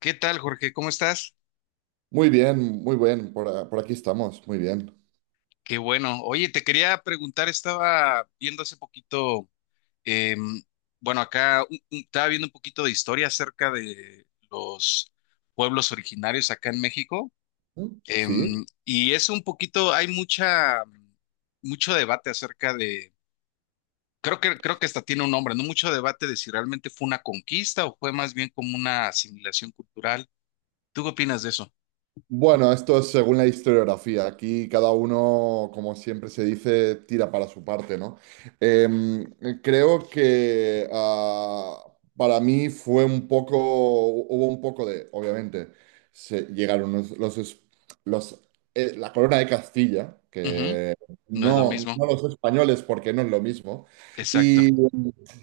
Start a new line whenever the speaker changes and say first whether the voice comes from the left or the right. left: ¿Qué tal, Jorge? ¿Cómo estás?
right: Muy bien, por aquí estamos, muy bien.
left: Qué bueno. Oye, te quería preguntar, estaba viendo hace poquito, em, bueno, acá estaba viendo un poquito de historia acerca de los pueblos originarios acá en México.
right: ¿Mm? Sí.
left: Y es un poquito, hay mucho debate acerca de, creo que hasta tiene un nombre, ¿no? Mucho debate de si realmente fue una conquista o fue más bien como una asimilación cultural. ¿Tú qué opinas de eso?
right: Bueno, esto es según la historiografía. Aquí cada uno, como siempre se dice, tira para su parte, ¿no? Em, Creo que para mí fue un poco, hubo un poco de, obviamente, se llegaron los, la corona de Castilla,
left: Ujú.
right: que
left: No es lo
right: no,
left: mismo.
right: no los españoles, porque no es lo mismo. Y
left: Exacto.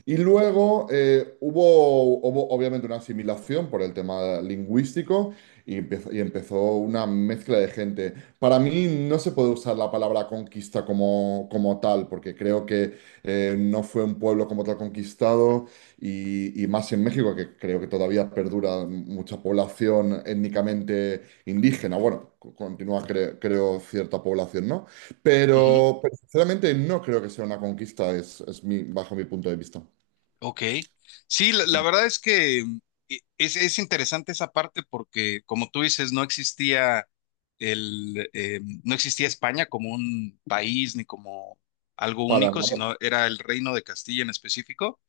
right: y luego hubo obviamente una asimilación por el tema lingüístico. Y empezó una mezcla de gente. Para mí no se puede usar la palabra conquista como tal, porque creo que no fue un pueblo como tal conquistado, y más en México, que creo que todavía perdura mucha población étnicamente indígena. Bueno, continúa, creo, cierta población, ¿no? Pero sinceramente no creo que sea una conquista, bajo mi punto de vista.
left: Ok. Sí, la verdad es que es interesante esa parte porque, como tú dices, no existía no existía España como un país ni como algo
right: Para
left: único,
right: nada.
left: sino era el Reino de Castilla en específico.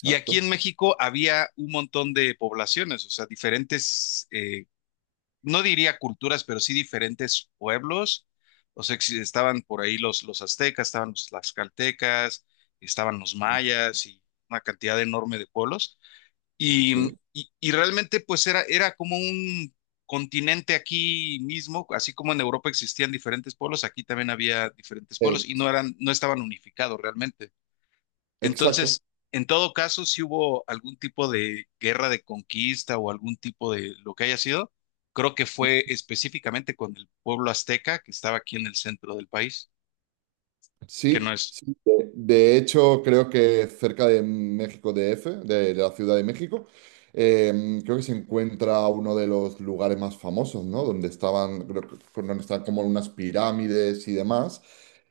left: Y aquí en México había un montón de poblaciones, o sea, diferentes no diría culturas, pero sí diferentes pueblos. O sea, que estaban por ahí los aztecas, estaban los tlaxcaltecas, estaban los mayas y una cantidad enorme de pueblos. Y,
right: Sí.
left: y realmente pues era, como un continente aquí mismo, así como en Europa existían diferentes pueblos, aquí también había diferentes pueblos y
right: Ex-
left: no eran, no estaban unificados realmente.
right: Exacto.
left: Entonces, en todo caso, si hubo algún tipo de guerra de conquista o algún tipo de lo que haya sido, creo que fue específicamente con el pueblo azteca que estaba aquí en el centro del país, que
right: Sí,
left: no es...
right: sí, de hecho, creo que cerca de México DF, la Ciudad de México, creo que se encuentra uno de los lugares más famosos, ¿no? Donde estaban, donde están como unas pirámides y demás,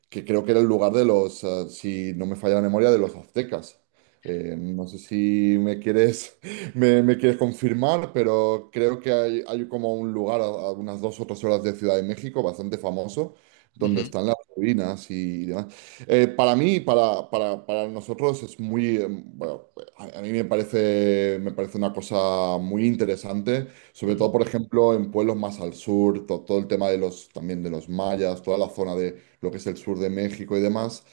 right: que creo que era el lugar de los, si no me falla la memoria, de los aztecas. No sé si me quieres, me quieres confirmar, pero creo que hay como un lugar a unas dos o tres horas de Ciudad de México, bastante famoso, donde
left: Ujú,
right: están las ruinas y demás. Para mí, para nosotros es muy, bueno, a mí me parece una cosa muy interesante, sobre
left: ujú,
right: todo, por ejemplo, en pueblos más al sur, todo el tema de los, también de los mayas, toda la zona, lo que es el sur de México y demás,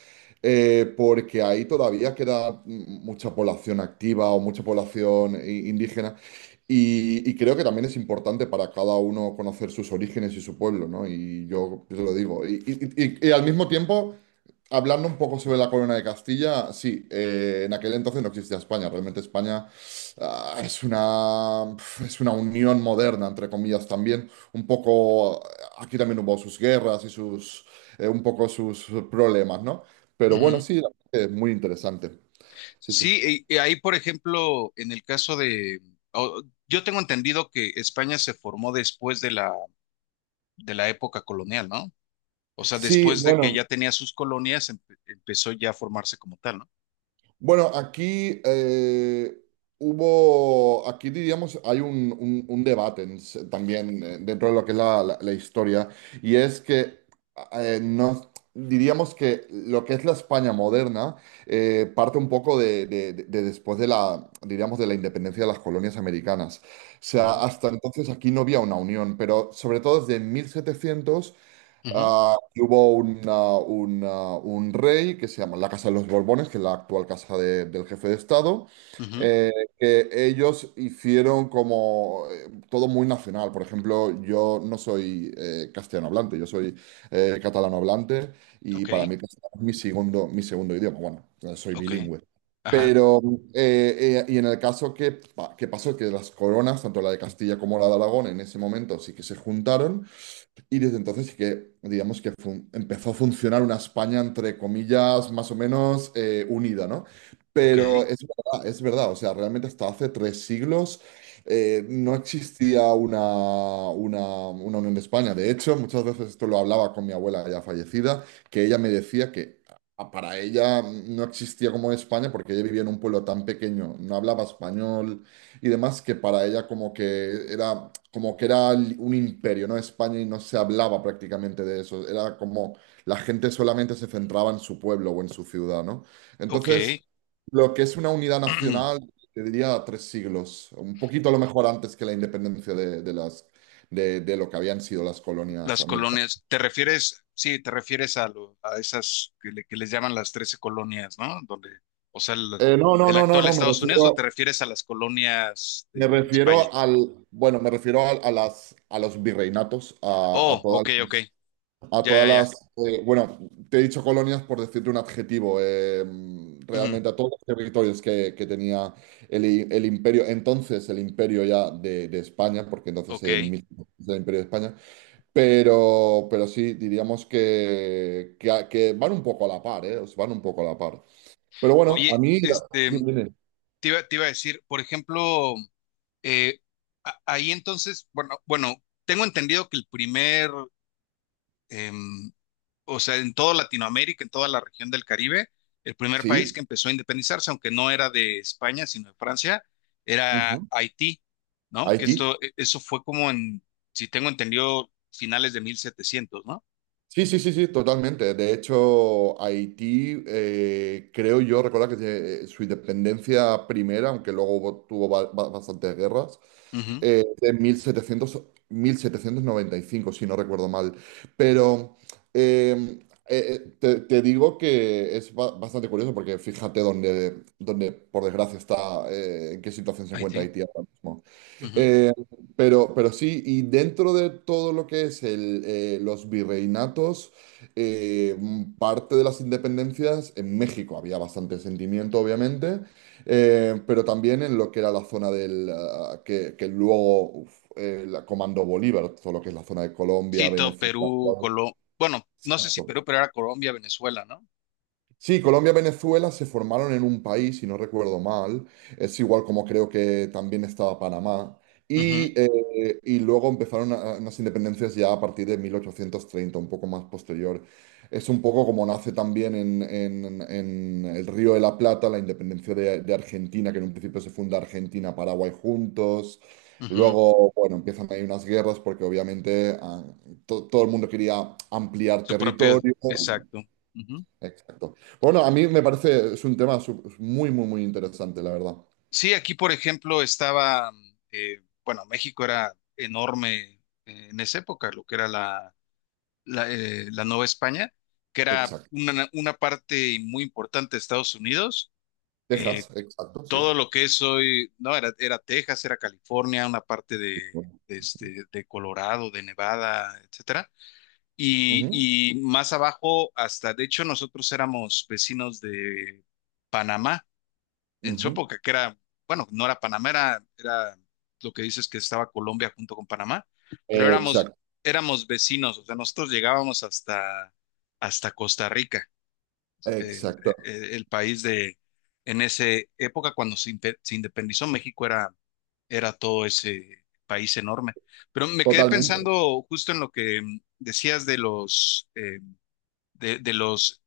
right: porque ahí todavía queda mucha población activa o mucha población indígena. Y creo que también es importante para cada uno conocer sus orígenes y su pueblo, ¿no? Y yo te lo digo. Y al mismo tiempo, hablando un poco sobre la corona de Castilla, sí, en aquel entonces no existía España. Realmente España ah, es una, es una unión moderna, entre comillas, también. Un poco, aquí también hubo sus guerras y sus, un poco sus problemas, ¿no? Pero bueno,
left: ujú.
right: sí, la verdad que es muy interesante. Sí, sí.
left: Sí, y ahí, por ejemplo, en el caso de... o- yo tengo entendido que España se formó después de la, época colonial, ¿no? O sea,
right: Sí,
left: después de que
right: bueno,
left: ya tenía sus colonias, empezó ya a formarse como tal, ¿no?
right: Bueno, aquí aquí diríamos, hay un debate también, dentro de lo que es la, la historia, y es que no, diríamos que lo que es la España moderna, parte un poco de, de después de la, diríamos, de la independencia de las colonias americanas. O sea,
left: Ujú,
right: hasta entonces aquí no había una unión, pero sobre todo desde 1700.
left: ujú,
right: Hubo un una- un ah, un rey que se llama la Casa de los Borbones, que es la actual casa del jefe de Estado,
left: ujú.
right: eh, que ellos hicieron como, todo muy nacional. Por ejemplo, yo no soy, castellano hablante, yo soy, catalano hablante, y
left: Ok,
right: para mí castellano es mi segundo idioma. Bueno, soy
left: ok.
right: bilingüe.
left: Ajá,
right: Pero, y en el caso que pasó, que las coronas, tanto la de Castilla como la de Aragón, en ese momento sí que se juntaron y desde entonces sí que, digamos que empezó a funcionar una España, entre comillas, más o menos, unida, ¿no?
left: ok,
right: Pero es verdad, o sea, realmente hasta hace tres siglos, no existía una Unión de España. De hecho, muchas veces esto lo hablaba con mi abuela ya fallecida, que ella me decía que, para ella no existía como España, porque ella vivía en un pueblo tan pequeño, no hablaba español y demás, que para ella como que era un imperio, ¿no? España, y no se hablaba prácticamente de eso. Era como, la gente solamente se centraba en su pueblo o en su ciudad, ¿no?
left: ok.
right: Entonces, lo que es una unidad nacional, te diría tres siglos, un poquito a lo mejor antes que la independencia de lo que habían sido las colonias
left: Las
right: americanas.
left: colonias, ¿te refieres? Sí, te refieres a, a esas que, que les llaman las 13 colonias, ¿no? Donde, o sea,
right: No, no,
left: el
right: no, no,
left: actual
right: no, me
left: Estados Unidos, ¿o te
right: refiero,
left: refieres a las colonias
right: me
left: de España?
right: refiero al, bueno, me refiero a las, a los virreinatos, a
left: Oh,
right: toda
left: ok, ok,
right: A
left: ya,
right: todas
left: ya, ya.
right: las, bueno, te he dicho colonias por decirte un adjetivo,
left: Ujú.
right: realmente a todos los territorios que tenía el imperio, entonces el imperio ya de España, porque entonces en
left: Ok.
right: 1500 el imperio de España, pero sí, diríamos que, que van un poco a la par, os van un poco a la par. Pero bueno, a
left: Oye,
right: mí,
left: este,
right: dime, dime.
left: te iba a decir, por ejemplo, eh, ahí entonces, bueno, tengo entendido que el primer, em, o sea, en toda Latinoamérica, en toda la región del Caribe, el primer país
right: Sí,
left: que empezó a independizarse, aunque no era de España, sino de Francia, era
right: ujú.
left: Haití, ¿no? Que
right: Haití.
left: esto, eso fue como en, si tengo entendido, finales de 1700, ¿no?
right: Sí, sí, sí, sí, totalmente. De hecho, Haití, creo yo recordar que tiene, su independencia primera, aunque luego tuvo bastantes guerras,
left: Ujú.
right: de mil setecientos, 1795, si no recuerdo mal. Pero eh, te digo que es bastante curioso, porque fíjate dónde, por desgracia, está, en qué situación se encuentra
left: Haití.
right: Haití ahora mismo.
left: Ujú.
right: Eh, pero sí, y dentro de todo lo que es los virreinatos, parte de las independencias en México había bastante sentimiento, obviamente, pero también en lo que era la zona que luego, la comandó Bolívar, todo lo que es la zona de Colombia,
left: Sí, todo
right: Venezuela.
left: Perú, Colombia, bueno, no sé si
right: Exacto.
left: Perú, pero era Colombia, Venezuela, ¿no?
right: Sí, Colombia y Venezuela se formaron en un país, si no recuerdo mal. Es igual como creo que también estaba Panamá.
left: Ujú,
right: Y luego empezaron unas independencias ya a partir de 1830, un poco más posterior. Es un poco como nace también en el Río de la Plata la independencia de Argentina, que en un principio se funda Argentina-Paraguay juntos.
left: ujú.
right: Luego, bueno, empiezan ahí unas guerras porque obviamente, todo el mundo quería ampliar
left: Su propio,
right: territorio.
left: exacto. Ujú.
right: Exacto. Bueno, a mí me parece, es un tema, muy, muy, muy interesante, la verdad.
left: Sí, aquí, por ejemplo, estaba, bueno, México era enorme en esa época, lo que era la Nueva España, que era
right: Exacto.
left: una parte muy importante de Estados Unidos. eh,
right: Texas, exacto, sí.
left: Todo lo que es hoy, no, era Texas, era California, una parte de, este, de Colorado, de Nevada, etcétera.
right: Ujú,
left: Y, y más abajo, hasta, de hecho, nosotros éramos vecinos de Panamá en su
right: ujú.
left: época, que era, bueno, no era Panamá, era lo que dices que estaba Colombia junto con Panamá, pero
right: Exacto,
left: éramos vecinos, o sea, nosotros llegábamos hasta Costa Rica, el,
right: exacto.
left: el país de, en esa época cuando se independizó México era todo ese país enorme. Pero me quedé
right: Totalmente.
left: pensando justo en lo que decías de los... de los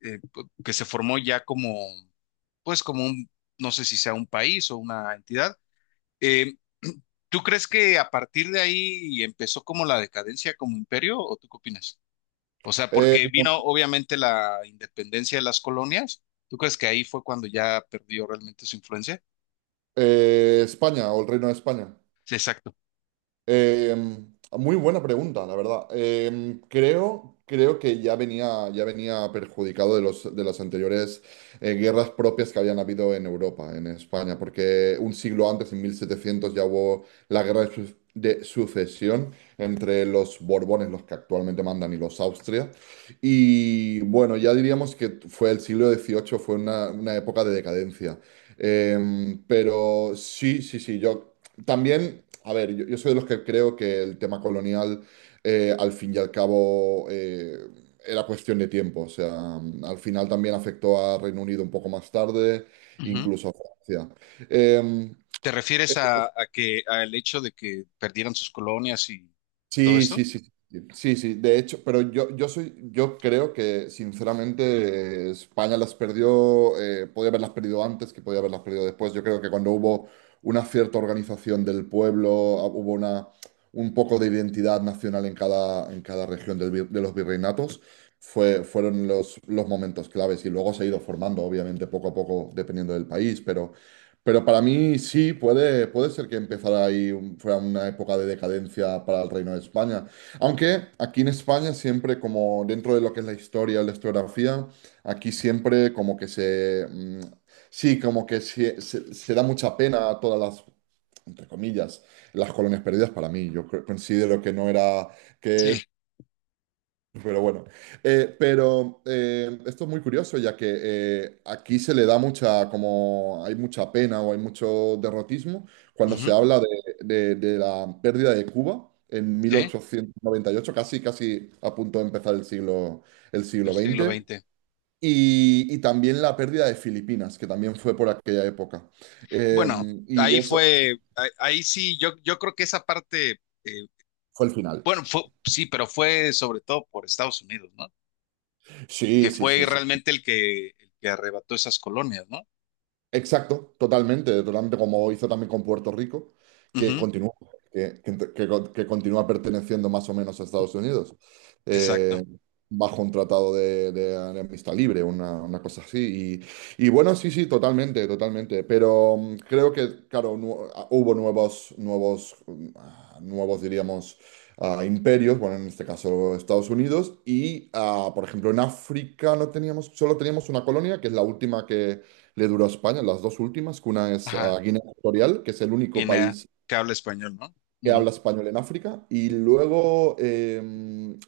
left: eh, que se formó ya como, pues como un, no sé si sea un país o una entidad. Eh, ¿Tú crees que a partir de ahí empezó como la decadencia como imperio o tú qué opinas? O sea,
right: Eh,
left: porque vino obviamente la independencia de las colonias. ¿Tú crees que ahí fue cuando ya perdió realmente su influencia?
right: España o el Reino de España.
left: Sí, exacto.
right: Muy buena pregunta, la verdad. Creo que ya venía perjudicado de las anteriores, guerras propias que habían habido en Europa, en España, porque un siglo antes, en 1700, ya hubo la guerra de sucesión entre los Borbones, los que actualmente mandan, y los Austria. Y bueno, ya diríamos que fue el siglo XVIII, fue una época de decadencia. Pero sí, sí, sí, yo... También, a ver, yo soy de los que creo que el tema colonial, al fin y al cabo, era cuestión de tiempo. O sea, al final también afectó a Reino Unido un poco más tarde,
left: Ujú.
right: incluso a Francia. Eh,
left: ¿Te refieres a, que al hecho de que perdieran sus colonias y todo
right: Sí,
left: esto?
right: sí, sí, sí, sí, de hecho, pero yo creo que sinceramente, España las perdió, podía haberlas perdido antes que podía haberlas perdido después. Yo creo que cuando hubo una cierta organización del pueblo, hubo un poco de identidad nacional en cada región de los virreinatos, fueron los momentos claves, y luego se ha ido formando, obviamente, poco a poco, dependiendo del país, pero para mí sí, puede ser que empezara ahí, fuera una época de decadencia para el Reino de España. Aunque aquí en España siempre, como dentro de lo que es la historia, la historiografía, aquí siempre como que se, sí, como que se da mucha pena a todas las, entre comillas, las colonias perdidas, para mí. Yo considero que no era...
left: Sí.
right: que pero bueno, pero, esto es muy curioso, ya que, aquí se le da mucha, como hay mucha pena o hay mucho derrotismo, cuando se
left: Ujú.
right: habla de, de la pérdida de Cuba en mil
left: Sí,
right: ochocientos noventa y ocho casi, casi a punto de empezar el siglo, el
left: el
right: siglo
left: siglo
right: veinte,
left: veinte
right: y también la pérdida de Filipinas, que también fue por aquella época.
left: Bueno,
right: Y
left: ahí
right: eso
left: fue, ahí sí, yo creo que esa parte,
right: fue el final.
left: bueno, fue, sí, pero fue sobre todo por Estados Unidos, ¿no?
right: Sí,
left: Que
right: sí,
left: fue
right: sí, sí.
left: realmente el que arrebató esas colonias, ¿no?
right: Exacto, totalmente, totalmente, como hizo también con Puerto Rico, que
left: Ujú,
right: continúa, que con- que continúa perteneciendo más o menos a Estados Unidos, eh,
left: exacto.
right: bajo un tratado de amistad libre, una cosa así. Y bueno, sí, sí, totalmente, totalmente. Pero creo que, claro, hubo nuevos, diríamos, imperios, bueno, en este caso Estados Unidos, y, por ejemplo, en África no teníamos, solo teníamos una colonia, que es la última, le duró a España, las dos últimas, que una es
left: Ajá.
right: a Guinea Ecuatorial, que es el único
left: Guinea,
right: país
left: que habla español, ¿no?
right: que
left: Ujú.
right: habla español en África, y luego,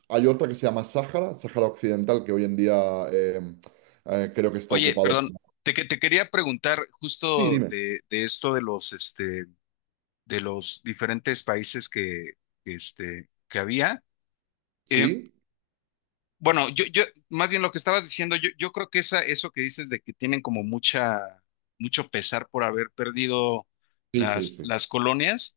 right: hay otra que se llama Sáhara, Sáhara Occidental, que hoy en día creo que está
left: Oye,
right: ocupado
left: perdón,
right: por...
left: te quería preguntar
right: Sí,
left: justo
right: dime.
left: de esto este, de los diferentes países que, este, que había. Eh,
right: Sí,
left: Bueno, más bien lo que estabas diciendo, yo creo que eso que dices de que tienen como mucho pesar por haber perdido
right: sí, sí, sí.
left: las colonias.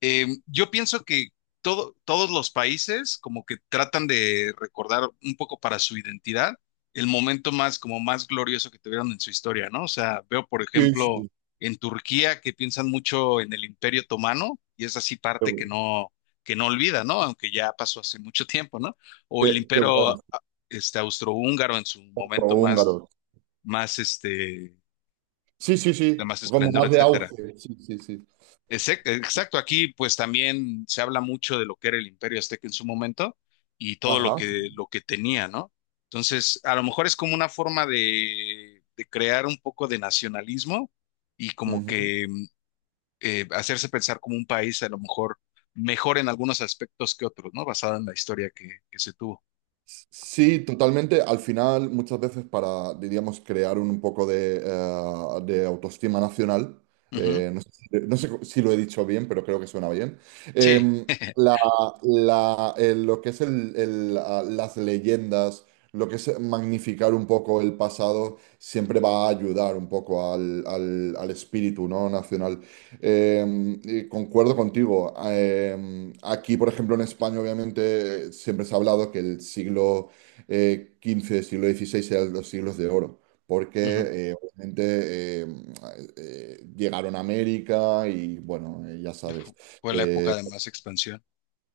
left: Yo pienso que todos los países como que tratan de recordar un poco para su identidad el momento más como más glorioso que tuvieron en su historia, ¿no? O sea, veo por
right: Sí,
left: ejemplo
right: sí.
left: en Turquía que piensan mucho en el Imperio Otomano y es así parte que no olvida, ¿no? Aunque ya pasó hace mucho tiempo, ¿no? O el
right: Qué
left: Imperio
right: buenas,
left: este austrohúngaro en su momento
right: húngaros.
left: más este
right: Sí, sí,
left: de
right: sí,
left: más
right: como
left: esplendor,
right: más de
left: etcétera.
right: auge. Sí, sí, sí.
left: Exacto, aquí pues también se habla mucho de lo que era el Imperio Azteca en su momento y todo
right: Ajá.
left: lo que tenía, ¿no? Entonces, a lo mejor es como una forma de crear un poco de nacionalismo y como que hacerse pensar como un país a lo mejor mejor en algunos aspectos que otros, ¿no? Basada en la historia que se tuvo.
right: Sí, totalmente. Al final, muchas veces para, diríamos, crear un poco de autoestima nacional,
left: Ujú.
right: si no sé si lo he dicho bien, pero creo que suena bien,
left: Sí,
right: eh, la- lo que es las leyendas, lo que es magnificar un poco el pasado, siempre va a ayudar un poco al espíritu, ¿no?, nacional. Eh, y concuerdo contigo. Aquí, por ejemplo, en España, obviamente, siempre se ha hablado que el siglo, XV, siglo XVI eran los siglos de oro, porque
left: ujú.
right: obviamente, llegaron a América y, bueno, ya sabes,
left: Fue la época
right: eh,
left: de más expansión,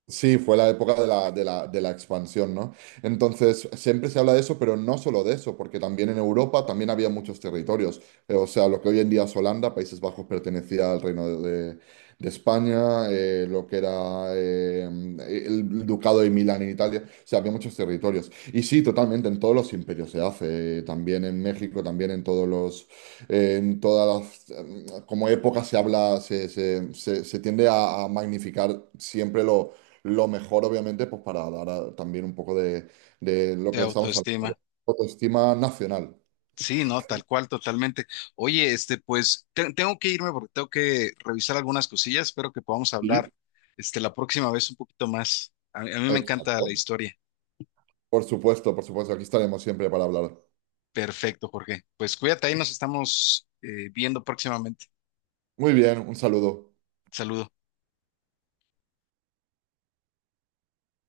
right: sí, fue la época de la expansión, ¿no? Entonces, siempre se habla de eso, pero no solo de eso, porque también en Europa también había muchos territorios. O sea, lo que hoy en día es Holanda, Países Bajos, pertenecía al Reino de España, lo que era, el Ducado de Milán en Italia, o sea, había muchos territorios. Y sí, totalmente, en todos los imperios se hace, también en México, también en todos los, en todas las, como época se habla, se tiende a magnificar siempre lo mejor, obviamente, pues para dar, también un poco de lo
left: de
right: que estamos hablando, de
left: autoestima.
right: autoestima nacional.
left: Sí, no, tal cual, totalmente. Oye, este, pues tengo que irme porque tengo que revisar algunas cosillas. Espero que podamos
right: Sí,
left: hablar, este, la próxima vez un poquito más. A mí me encanta la
right: exacto.
left: historia.
right: Por supuesto, aquí estaremos siempre para hablar.
left: Perfecto, Jorge. Pues cuídate, ahí nos estamos viendo próximamente.
right: Muy bien, un saludo.
left: Saludos.